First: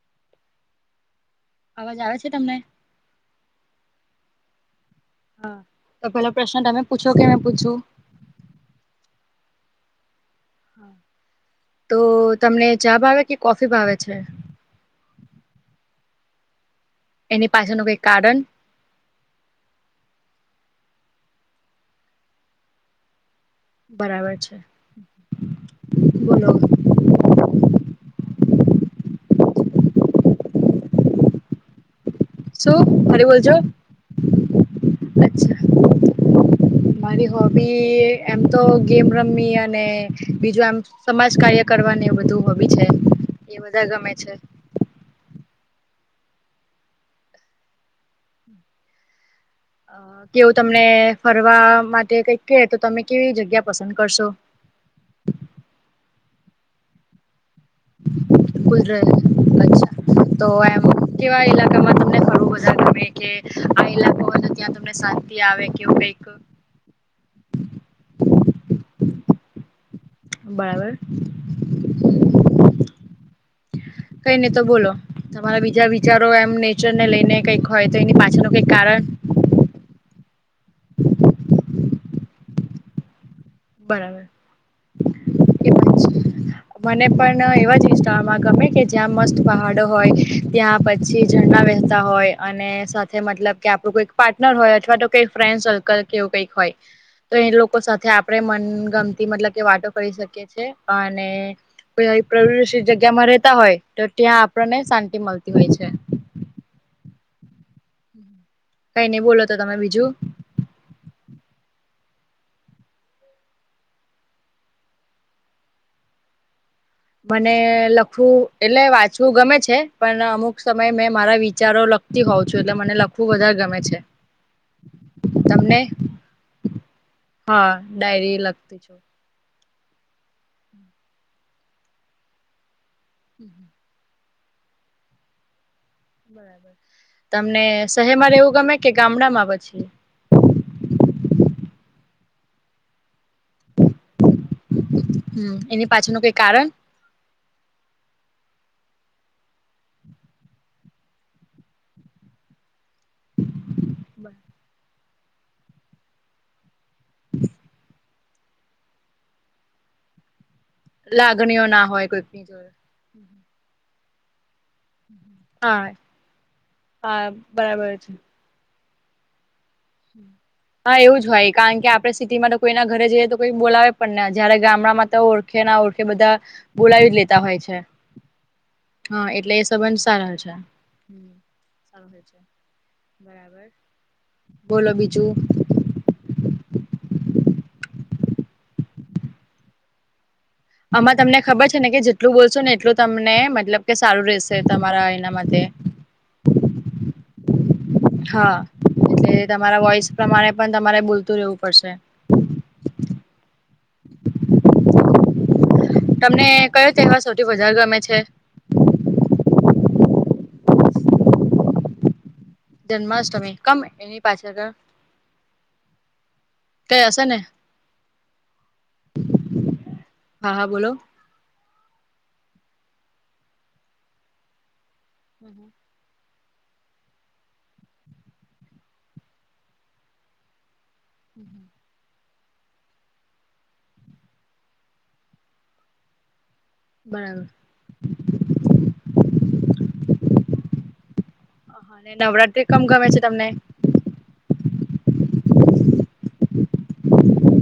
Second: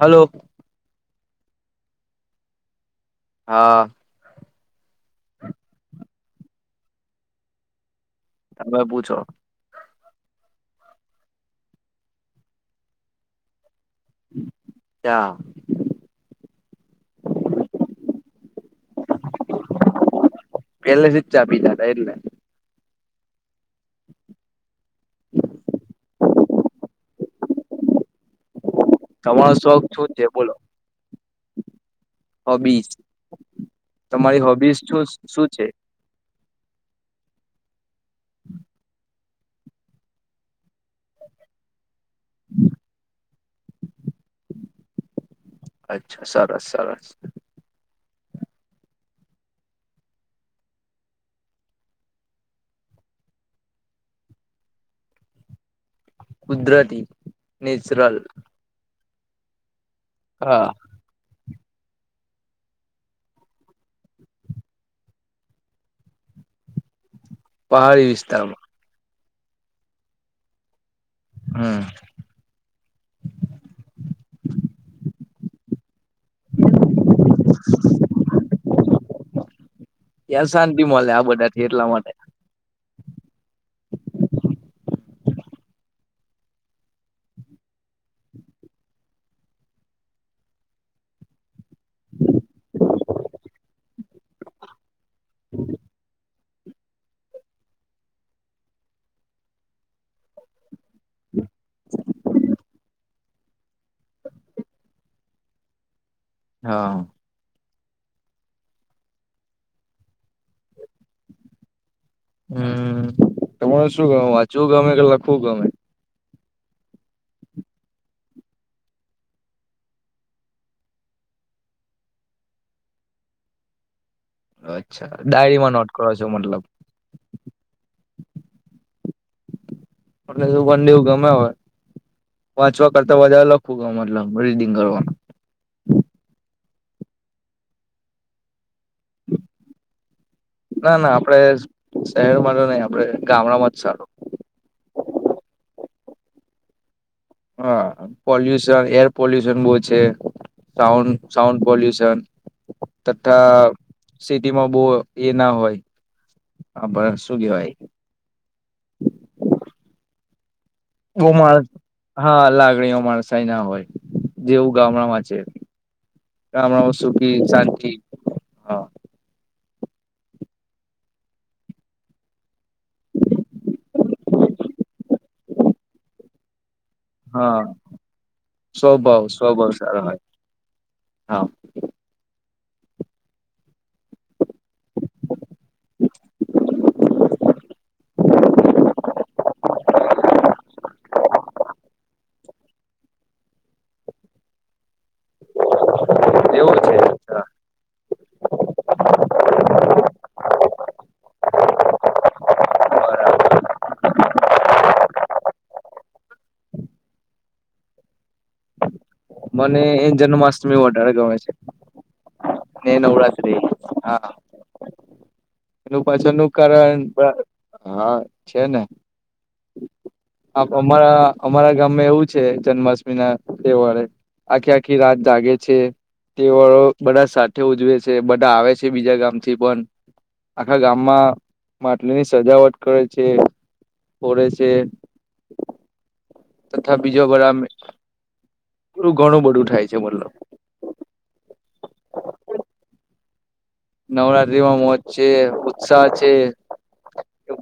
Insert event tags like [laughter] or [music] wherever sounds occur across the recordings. Hello. અવાજ આવે છે તમને? હા. હા તો પેલો પ્રશ્ન તમે પૂછો કે પૂછું? [inaudible] પૂછો? તો તમને ચા ભાવે કે કોફી ભાવે છે? [inaudible] [unintelligible] એની પાછળનું કઈ કારણ? પહેલેથી જ ચા પિતાતા એટલે. બરાબર છે. બોલો. તમારો શોખ છું છે બોલો. શું હોબીસ, ફરી બોલજો તમારી હોબીસ ચુ શું અચ્છા છે? મારી હોબી એમ તો ગેમ રમવી અને બીજું આમ સમાજ કાર્ય કરવાની એ બધું હોબી છે એ બધા ગમે છે. અચ્છા સરસ સરસ. અ કેવું તમને ફરવા માટે કઈ કે તો તમે કેવી જગ્યા પસંદ કરશો કુદરતી, નેચરલ. [inaudible] હા કેવા ઇલાકામાં તમને ફરવુ વઘારે ગમે કે. ત્યાં તમને શાંતિ આવે કેવું કઈક. પહાડી વિસ્તારમાં. બરાબર. હમ્મ. કઈ નહી તો બોલો. તમારા બીજા વિચારો એમ નેચરને લઈને કઈક હોય તો એની પાછળનું કઈક કારણ ત્યાં શાંતિ મળે આ બધાથી એટલા માટે. બરાબર. [inaudible] મને પણ એવા જ ઇન્સ્ટામાં ગમે કે જ્યાં મસ્ત પહાડો હોય ત્યાં પછી ઝરણા વે- વેહતા હોય અને સાથે મતલબ કે આપડું કોઈ પાર્ટનર હોય અથવા તો. કઈ ફ્રેન્ડ સર્કલ કેવું કઈક હોય તો એ લોકો સાથે આપ મન ગમતી મતલબ કે વાતો કરી શકીએ છીએ અને કોઇક. તેમાં રહેતા હોય તો ત્યાં આપણને શાંતિ મળતી હોય છે. હા. કઈ નઈ બોલો તો તમે બીજું. હમ તમારે શું ગમે વાંચવું ગમે કે લખવું ગમે. મને લખવું એટલે વાંચવું ગમે છે પણ અમુક સમય મેં મારા વિચારો લખ લખતી હોઉં છું એટલે મને લખવું વધારે ગમે છે. અચ્છા ડાયરીમાં તમને નોટ કરો છો મતલબ. હા ડાયરી લખ. ને વન ડેવું ગમે હોય વાંચવા કરતા વધારે લખું. મતલબ રીડિંગ કરવાનું. તમને શહેરમાં રહેવું ગમે કે ગામડામાં પછી. ના ના આપડણે શહેરમાં નહી આપડે ગામડામાં જ સારું. હમ એની પાછળ નો કઈ કારણ. હા પોલ્યુશન એર પોલ્યુશન બહુ છે. સાઉન્ સાઉન્ડ પોલ્યુશન. તથા સિટીમાં બહુ એ ના હોય પણ શું કેવાય. ઓ લાગણીઓ માણસ ના હોય કોઈકની હા જોડે લાગણી ઓ માણસ. તે ના હોય જેવું ગામડામાં છે હા ગામડામાં હા સુખી શાંતિ. બરાબર હા હમ [unintelligible] હા એવું જ હોય કારણ કે આપણે સિટીમાં તો કોઈના ઘરે જઈએ તો કોઈ બોલાવે પણ ને જયારે ગામડામાં તો ઓળખે ના ઓળખે બધા. બોલાવી જ લેતા હોય હા છે સ્વભાવ હા એટલે એ સ્વભાવ સંબંધ સારો હોય સારા છે. હા. ચ થ છે [inaudible] બરાબર. બોલો બીજું. આમાં તમને ખબર છે ને કે જેટલું બોલશો ને એટલું તમને મતલબ કે સારું રહેશે તમારા. નમ તે. [unintelligible] હા એટલે તમારા વોઇસ પ્રમાણે પણ તમારે બોલતું રહેવું પડશે. હ [unintelligible] તમને કયો તહેવાર સૌથી વધાર ગમે છે. મને એ જન્માષ્ટમી વધારે ગમે છે ને જન્માષ્ટમી નવરાત્રી કમ એની હા. પાછળ એનું પાછળ નું કારણ કયો હશે ને હા છે ને. હા હા આ બોલો અમારા અમારા ગામમે એવું છે જન્માષ્ટમી ના તહેવારે આખી આખી રાત જાગે છે. તે વાળો બધા સાથે ઉજવે છે બધા આવે છે બીજા ગામથી પણ આખા ગામમાં માટલીની સજાવટ કરે છે ફોડે છે. તથા બીજો બરાબર [unintelligible] પૂરું ઘણું બધું થાય છે મતલબ. આ હા નવરાત્રી કમ ગમે છે તમને. નવરાત્રીમાં મોજ છે ઉત્સાહ છે.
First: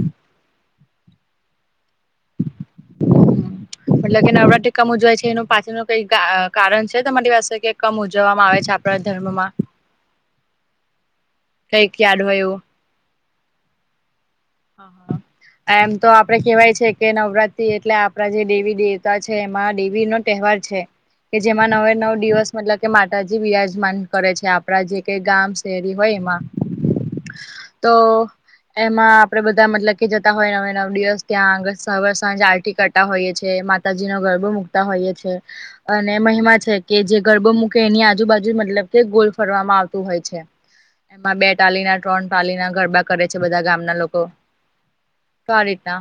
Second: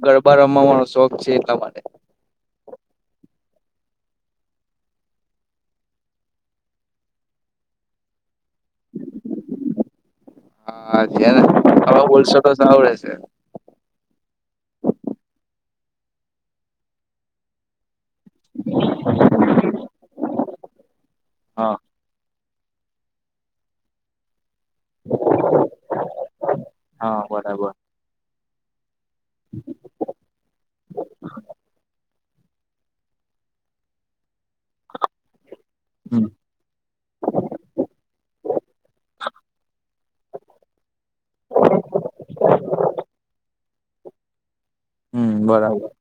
ગરબા રમવાનો શોખ છે એટલા માટે. મતલબ કે નવરાત્રી કમ ઉજવાય છે એનું પાછળનું કઈ કા કારણ છે તમારી પાસે કે કમ ઉજવવામાં આવે છે આપ આપણા ધર્મમાં. હા છે ને કઈક તમે યાદ બોલશો હોય તો એવું સારું રહેશે. આ હા એમ તો આપડે કેહેવાય છે કે નવરાત્રી એટલે આપ આપડા જે દેવી દેવતા છે એમાં દેવી નો તહેવાર છે કે જેમાં હા નવે નવ દિવસ મતલબ કે માતાજી બિરાજમાન કરે છે આપ આપડા જે કઈ ગામ શહેરી હોય એમાં હા બરાબર તો એમાં આપડે બધા મતલબ કે જતા હોય હવે નવ દિવસ ત્યાં આગળ સાવર સાંજ આરટી કરતા હોઈએ છીએ માતાજી નો ગરબો મુકતા હોઈએ છીએ અને હમ મહિમા છે. કે જે ગરબો મૂકે એની આજુબાજુ મતલબ કે ગોલ ફરવામાં આવતું હોય છે. એમાં બે ટાલીના ત્રણ ટાલીના ગરબા કરે છે બધા ગામના લોક કો હમ તો આ બરાબર રીતના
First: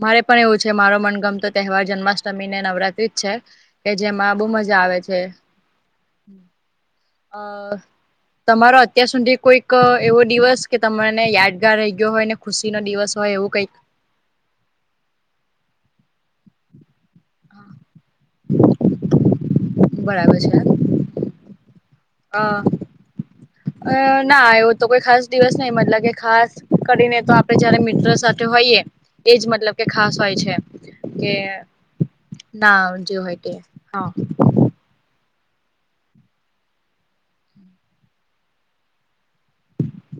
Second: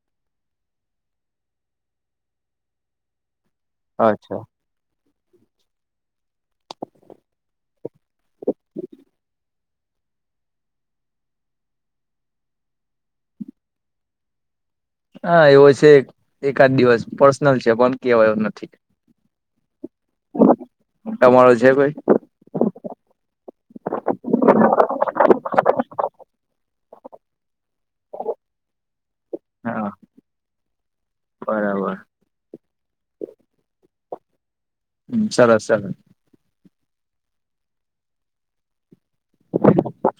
મારે પણ એવું છે મારો મનગમતો તહેવાર જન્માષ્ટમી ને નવરાત્રી જ છે કે જેમાં અચ્છા. બહુ મજ જા આવે છે આ તમારો અત્યાર સુધી કોઈક એવો દિવસ કે તને યાદગાર રહી ગયો હોય ને ખુશીનો દિવસ હોય એવું કંઈક. હા એવો છે એકાદ દિવસ પર્સનલ છે પણ કેવાય એવુ નથી. બરાબર. તમારો છે કોઈ. આ અ ના આવું તો કોઈ ખાસ દિવસ નહી મતલબ કે ખાસ કરીને તો અપ આપડે જયારે મિત્ર સાથે હોઈએ એજ મતલબ કે હા ખાસ હોય છે કે બરાબર. ના જે હોય તે હા. હમ્મ સરસ સરસ.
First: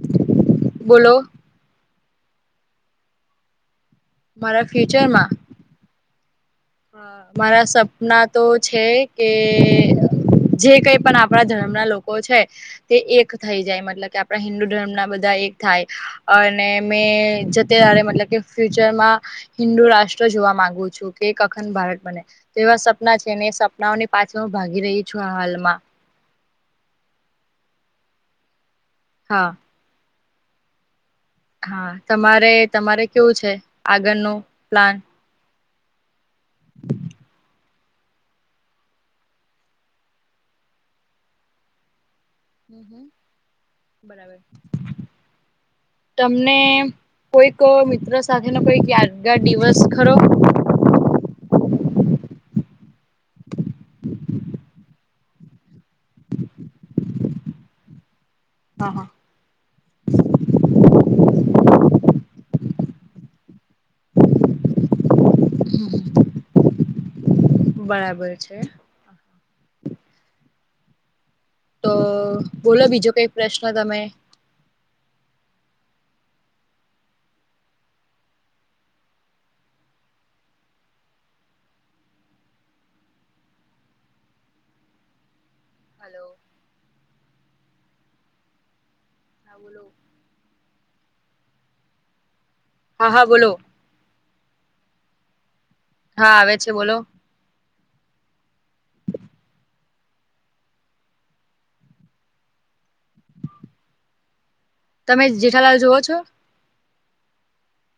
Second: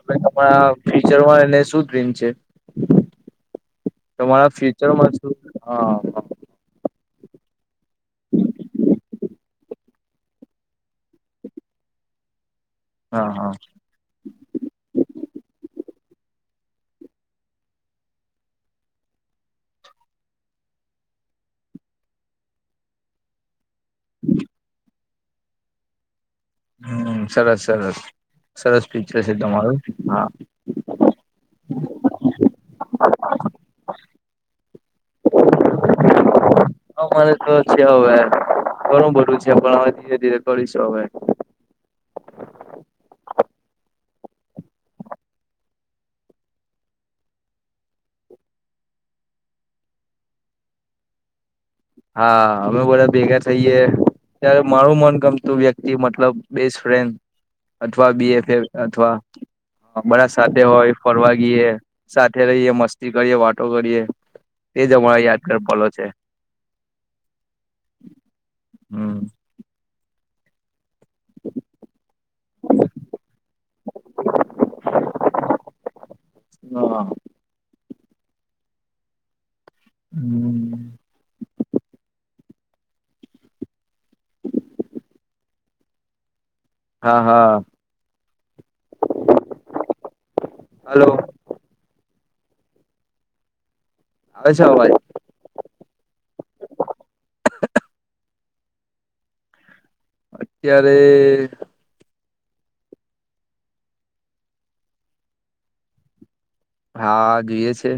ભાઈ તમારા બોલો ફ્યુચરમાં એને [unintelligible] છે. તમારા મારા ફ્યુચરમાં શું હા હ. હ મારા સપના તો છે કે જે કઈ પણ આપણા ધર્મ ના લોકો છે તે એક હા હા. થઈ જાય મતલબ કે આપ આપણા હિન્દુ ધર્મ ના બધા એક થાય. અને મેં જે ત્યારે મતલબ કે ફ્યુચરમાં હિન્દુ રાષ્ટ્ર જોવા માંગુ છું કે કખન ભારત બને તો એવા સપના છે ને એ સપનાઓની પાછળ હું ભાગી રહી છું આ હાલમાં. હમ્મ સરસ સરસ સરસ ફ્યુચર છે હા તમારું હા. હા તમારે તમારે કેવું છે આગળ નું પ્લાન. હ મારે તો છે હવે ઘણું બધું છે પણ હવે ધીરે ધીરે કરીશું હવે. હમ હમ બરાબર. તમને કોઈક મિત્ર સાથેનો કોઈક યાદગાર દિવસ ખરો હા અમે બધા ભેગા થઈએ ત્યારે મારું મન ગમતું વ્યક્તિ મતલબ બેસ્ટ ફ્રેન્ડ અથવા બીએફ એ હા હા અથવા બધા સાથે હોય ફરવા ગીએ સાથે રહીએ મસ્તી કરીએ વાતો કરીએ તે જ અમા યાદગર પલો છે. બરાબર છે. હમ. તો બોલો બીજો કઈ પ્રશ્ન તમે હ. હમ. હલો હા હા હા બોલો હાલો હા હા બોલો આવે છે, અવાજ? હા આવે છે, બોલો અત્યારે તમે જેઠાલાલ જોઓ છો? હા જોઈએ છે.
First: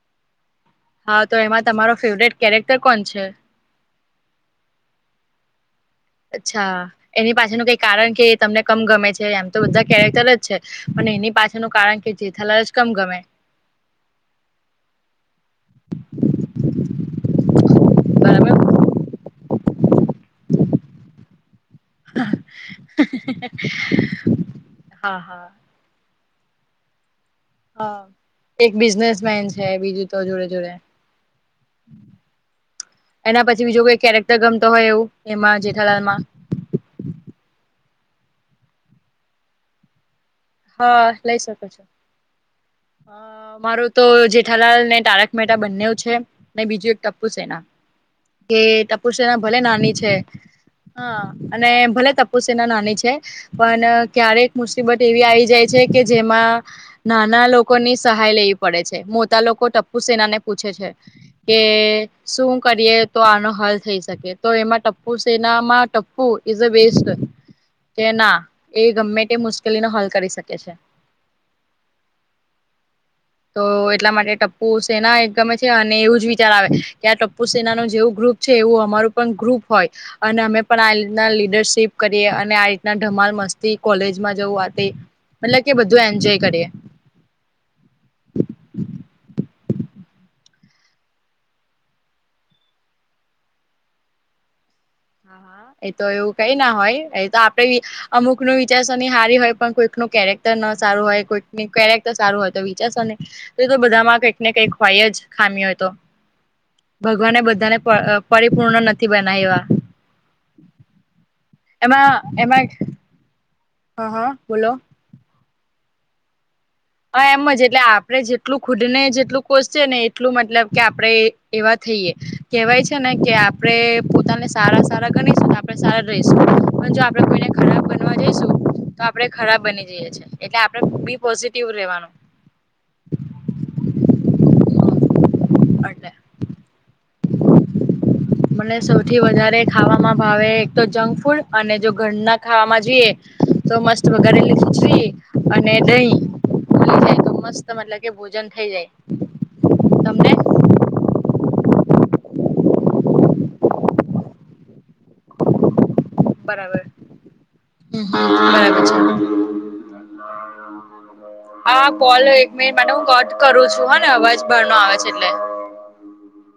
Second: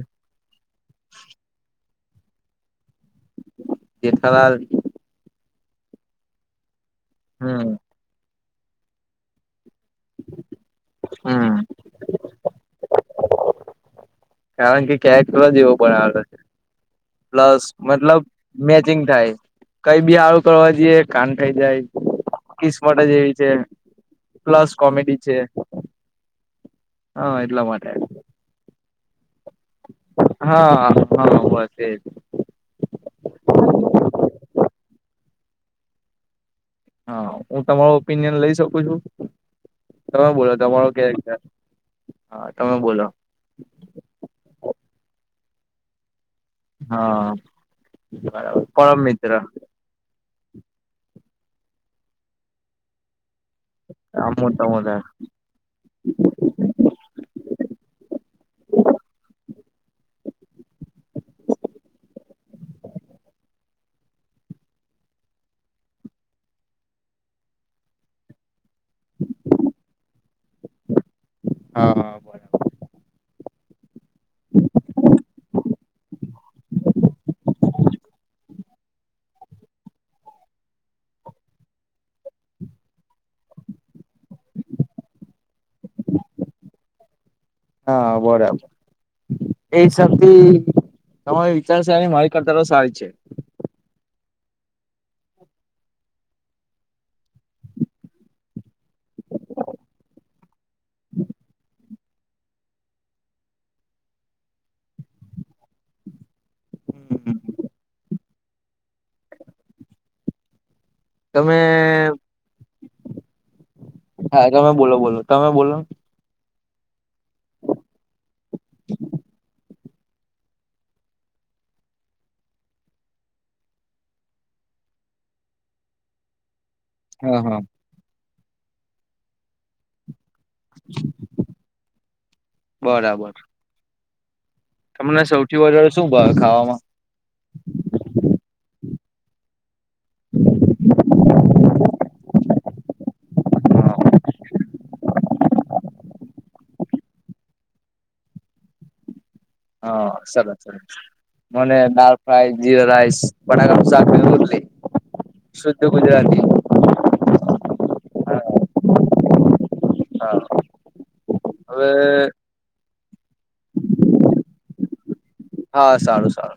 હા તો એમાં તમારો ફેવરેટ કેરેક્ટર કોણ છે. જેઠાલાલ. અચ્છા એની પાછળનું હમ કઈ કારણ કે તમને કમ ગમે છે, એમ તો બધા કેરેક્ટર જ છે, પણ એની હમ પાછળનું કારણ કે જેથાાલલ જ કમ ગમે કારણ કે ક્યાંક થલો જેવો પણ આવે છે. પ્લસ મતલબ બરાબર મેચિંગ થાય કઈ બી આળું કરવા જઈએ કાન થઇ જાય કિસમટ જ એવી છે, પ્લસ હા કોમેડી છે. હા હા. એટલા માટે હા એક બિઝનેસમેંન હા હા બસ એ જ એના પછી બીજો કોઈ કેરેક્ટર ગમતો હોય એવું એમાં જેઠાલાલમા હા હું તમારો ઓપિનિયન લઈ શકું છું? તમે બોલા હ લઈ શકો છો તમે બોલો અ મારો તો જેઠાલાલ ને તારક મેહતા બંનેવ છે. ને બીજું એક ટપુ હા સેના કે બરાબર પરમ ટપુ મિત્ર સેના ભલે નાની છે. હા અને ભલે ટપુસેના નાની છે, પણ આમ ક્યારેક મોટા મોટા મુસીબત એવી આવી જાય છે, કે જેમાં નાના લોકોની સહાય લેવી પડે છે, મોટા લોકો ટપ્પુ સેના ને પૂછે છે. કે શું કરીએ તો આનો હલ થઈ શકે તો એમાં ટપ્પુ સેનામાં Tappu is a best કે ના એ ગમે તે મુશ્કેલીનો હલ કરી શ કે છે. હા. હ બરાબર. [inaudible] [unintelligible] તો એટલા માટે ટપ્પુ સેના એક ગમે છે, અને એવું જ વિચાર આવે કે આ ટપ્પુ સેનાનું જેવું ગ્રુપ એવું અમારું પણ ગ્રુપ હોય અને અમે પણ આ લીતના લીડરશીપ કરીએ અને આ રીતના ધમાલ મસ્તી કોલેજમાં જવું આતે મતલબ કે બધું એન્જોય કરીએ હા બરાબર. એ હિસાબથી તમારી વિચારશે અને મારી કરતા તો સારી છે. હા હા એ તો એવું કઈ ના હોય એ તો આપડે અમુક નુ વિચારસરની હારી હોય પણ કોઈક નુ કેરેક્ટર ન સારું હોય કોઈકની કેરેક તો સારું હોય તો વિચારશો ને તો બધામાં કંઈક ને કઈક હોય જ ખામી હોય તો ભગવાનને બધાને પ અ પરિપૂર્ણ નથી બનાવ્યા તમે મા એમાંય હા તમે બોલો બોલો તમે બોલો હા એમ જ એટલે આપણે જેટલું ખુદને જેટલું કોશીએ ને એટલું મતલબ કે આપણે એવા થઈએ કેહેવાય છે, ને કે આપણે પોતાને સારા સારા ગણીશુંને આપણે સારા રેસુ પણ જો આપડે હા કોઈને હા ખરાબ બનવા જઈશું તો આપડે ખરાબ બની જઈએ છે, એટલે આપ બી પો રેવાનું. બરાબર. તમને સૌથી વધારે શું એટલે ભાવે ખાવામાં? [inaudible] [unintelligible] મને સૌથી વધારે ખાવામાં ભાવે એક તો જંક ફૂડ અને જો ઘરના ખાવામાં જોઈએ તો મસ્ત વગાડેલી ખીચડી અને દહીં મલી જાય તો મસ્ત મતલબ કે ભોજન થઇ જાય હા તમને સરસ મને દાલ ફ્રાય, જીરા રઇશ, બટેકાનું શાક ને રોટલી શુદ્ધ ગુજરાતી બરાબર બરાબર છે. હા હા હવે કોલ એક મિનિટ માટે હું કટ કરું છું હ ને અવાજ ભર નો આવે છે, એટલે હા સારું સારું.